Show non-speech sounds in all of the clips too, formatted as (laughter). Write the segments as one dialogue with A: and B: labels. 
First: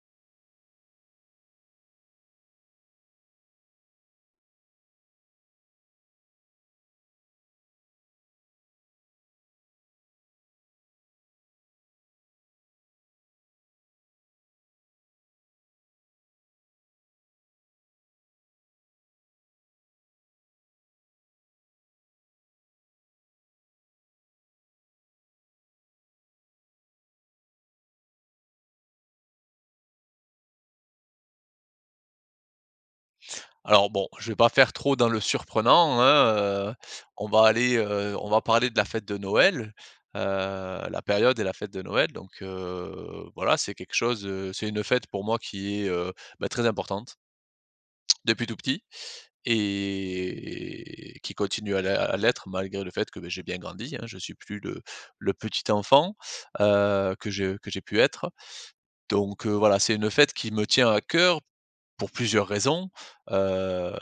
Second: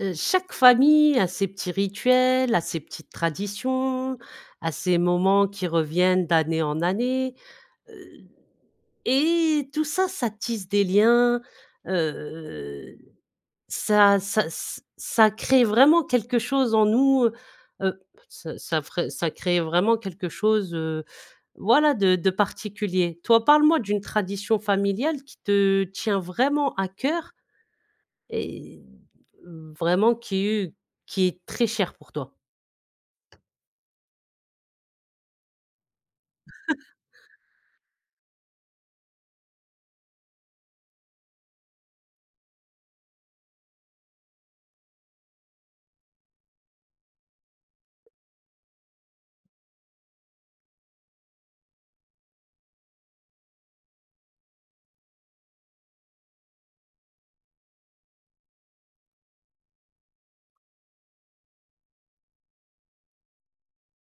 A: Heu, chaque famille a ses petits rituels, a ses petites traditions, a ses moments qui reviennent d'année en année. Heu. Et tout ça, ça tisse des liens. Heu. Ça ça s ça crée vraiment quelque chose en nous, heu, ça ça ferait ça crée vraiment quelque chose, heu, voilà de de particulier. Toi, parle-moi d'une tradition familiale qui te tient vraiment à coeur. Et heu, vraiment qui est qui est très chère pour toi.
B: Alors bon, je vais pas faire trop dans le surprenant, hein, heu.
A: (chuckles)
B: On va aller, heu, on va parler de la fête de Noël. Heu, la période et la fête de Noël. Donc heu, voilà, c'est quelque chose heu, c'est une fête pour moi qui est, heu, bah, très importante depuis tout petit et qui continue à l à l'être malgré le fait que bah, j'ai bien grandi, hein, je suis plus le le petit enfant, heu, que je que j'ai pu être, heu. Donc heu, voilà, c'est une fête qui me tient à cœur, pour plusieurs raisons. Heu,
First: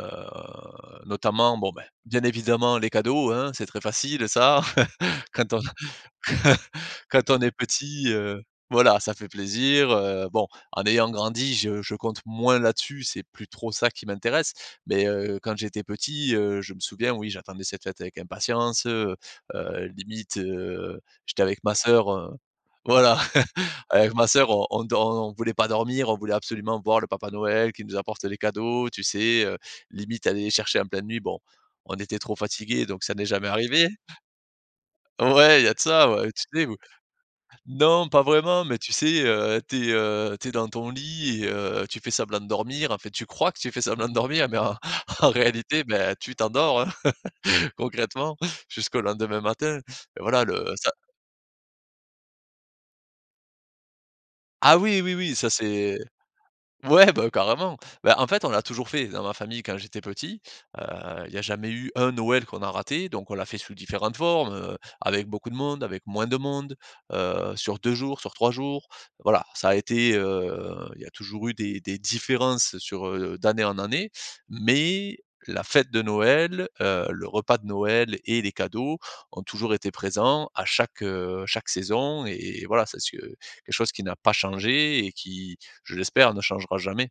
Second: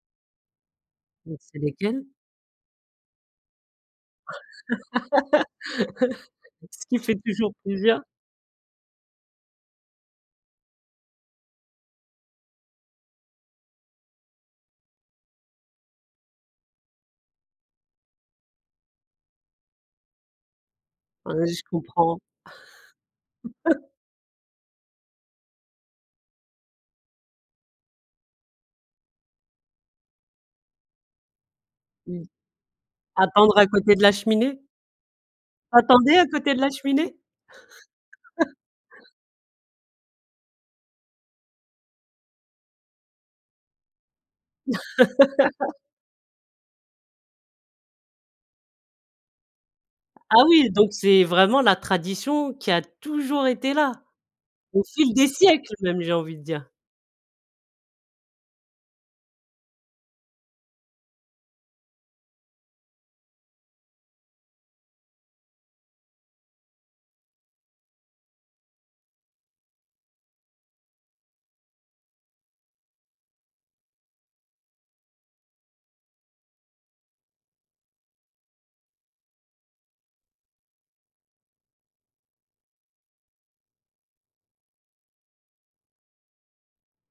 A: Et
B: notamment,
A: c'est
B: bon bah,
A: lesquelles?
B: bien évidemment, les cadeaux, hein, c'est très facile, heu, ça. (chuckles) Quand on a
A: (chuckles) Ce qui
B: (chuckles)
A: fait
B: quand on est
A: toujours plaisir.
B: petit, heu, voilà, ça fait plaisir, heu, bon, en ayant grandi, je je compte moins là-dessus, c'est plus trop ça qui m'intéresse. Mais heu, quand j'étais petit, heu, je me souviens, oui, j'attendais cette fête avec impatience. Heu heu, limite heu,
A: Ah
B: j'étais
A: oui, je
B: avec ma sœur
A: comprends.
B: heu, voilà.
A: (chuckles)
B: Avec ma sœur on on dor on voulait pas dormir, on voulait absolument voir le papa Noël qui nous apporte les cadeaux, tu sais? Heu, limite aller les chercher en pleine nuit. Bon, on était
A: Mmh.
B: trop fatigués, donc ça n'est jamais
A: Attendre à
B: arrivé.
A: côté de la cheminée?
B: (chuckles) Ouais, il y a
A: Tu
B: de ça,
A: attendais à
B: ouais, tu
A: côté de
B: sais,
A: la
B: ou
A: cheminée?
B: non, pas vraiment, mais tu
A: (chuckles)
B: sais, heu, tu es, heu, tu es dans ton lit et heu, tu fais semblant de dormir, enfin, tu crois que tu fais semblant de dormir, mais en (chuckles) en
A: (chuckles)
B: réalité, bah, tu t'endors, (chuckles) hein, concrètement, jusqu'au lendemain matin,
A: Ah
B: Voilà le
A: oui,
B: ça
A: donc c'est vraiment la tradition qui a toujours été là.
B: Ah
A: Au
B: oui,
A: fil
B: oui,
A: des
B: oui, ça
A: siècles
B: c'est
A: même j'ai envie de dire!
B: ouais, bah, carrément. Bah, en fait, on l'a toujours fait dans ma famille quand j'étais petit, heu, il y a jamais eu un Noël qu'on a raté. Donc on l'a fait sous différentes formes, heu, avec beaucoup de monde, avec moins de monde, heu, sur 2 jours, sur 3 jours. Voilà, alors ça a été, heu, il y a toujours eu des des différences sur, heu, d'année en année. Mais, la fête de Noël, heu, le repas de Noël et les cadeaux toujours été présents à chaque, heu, chaque saison. Et voilà c'est ce que quelque chose qui n'a pas changé et qui, je l'espère, ne changera jamais.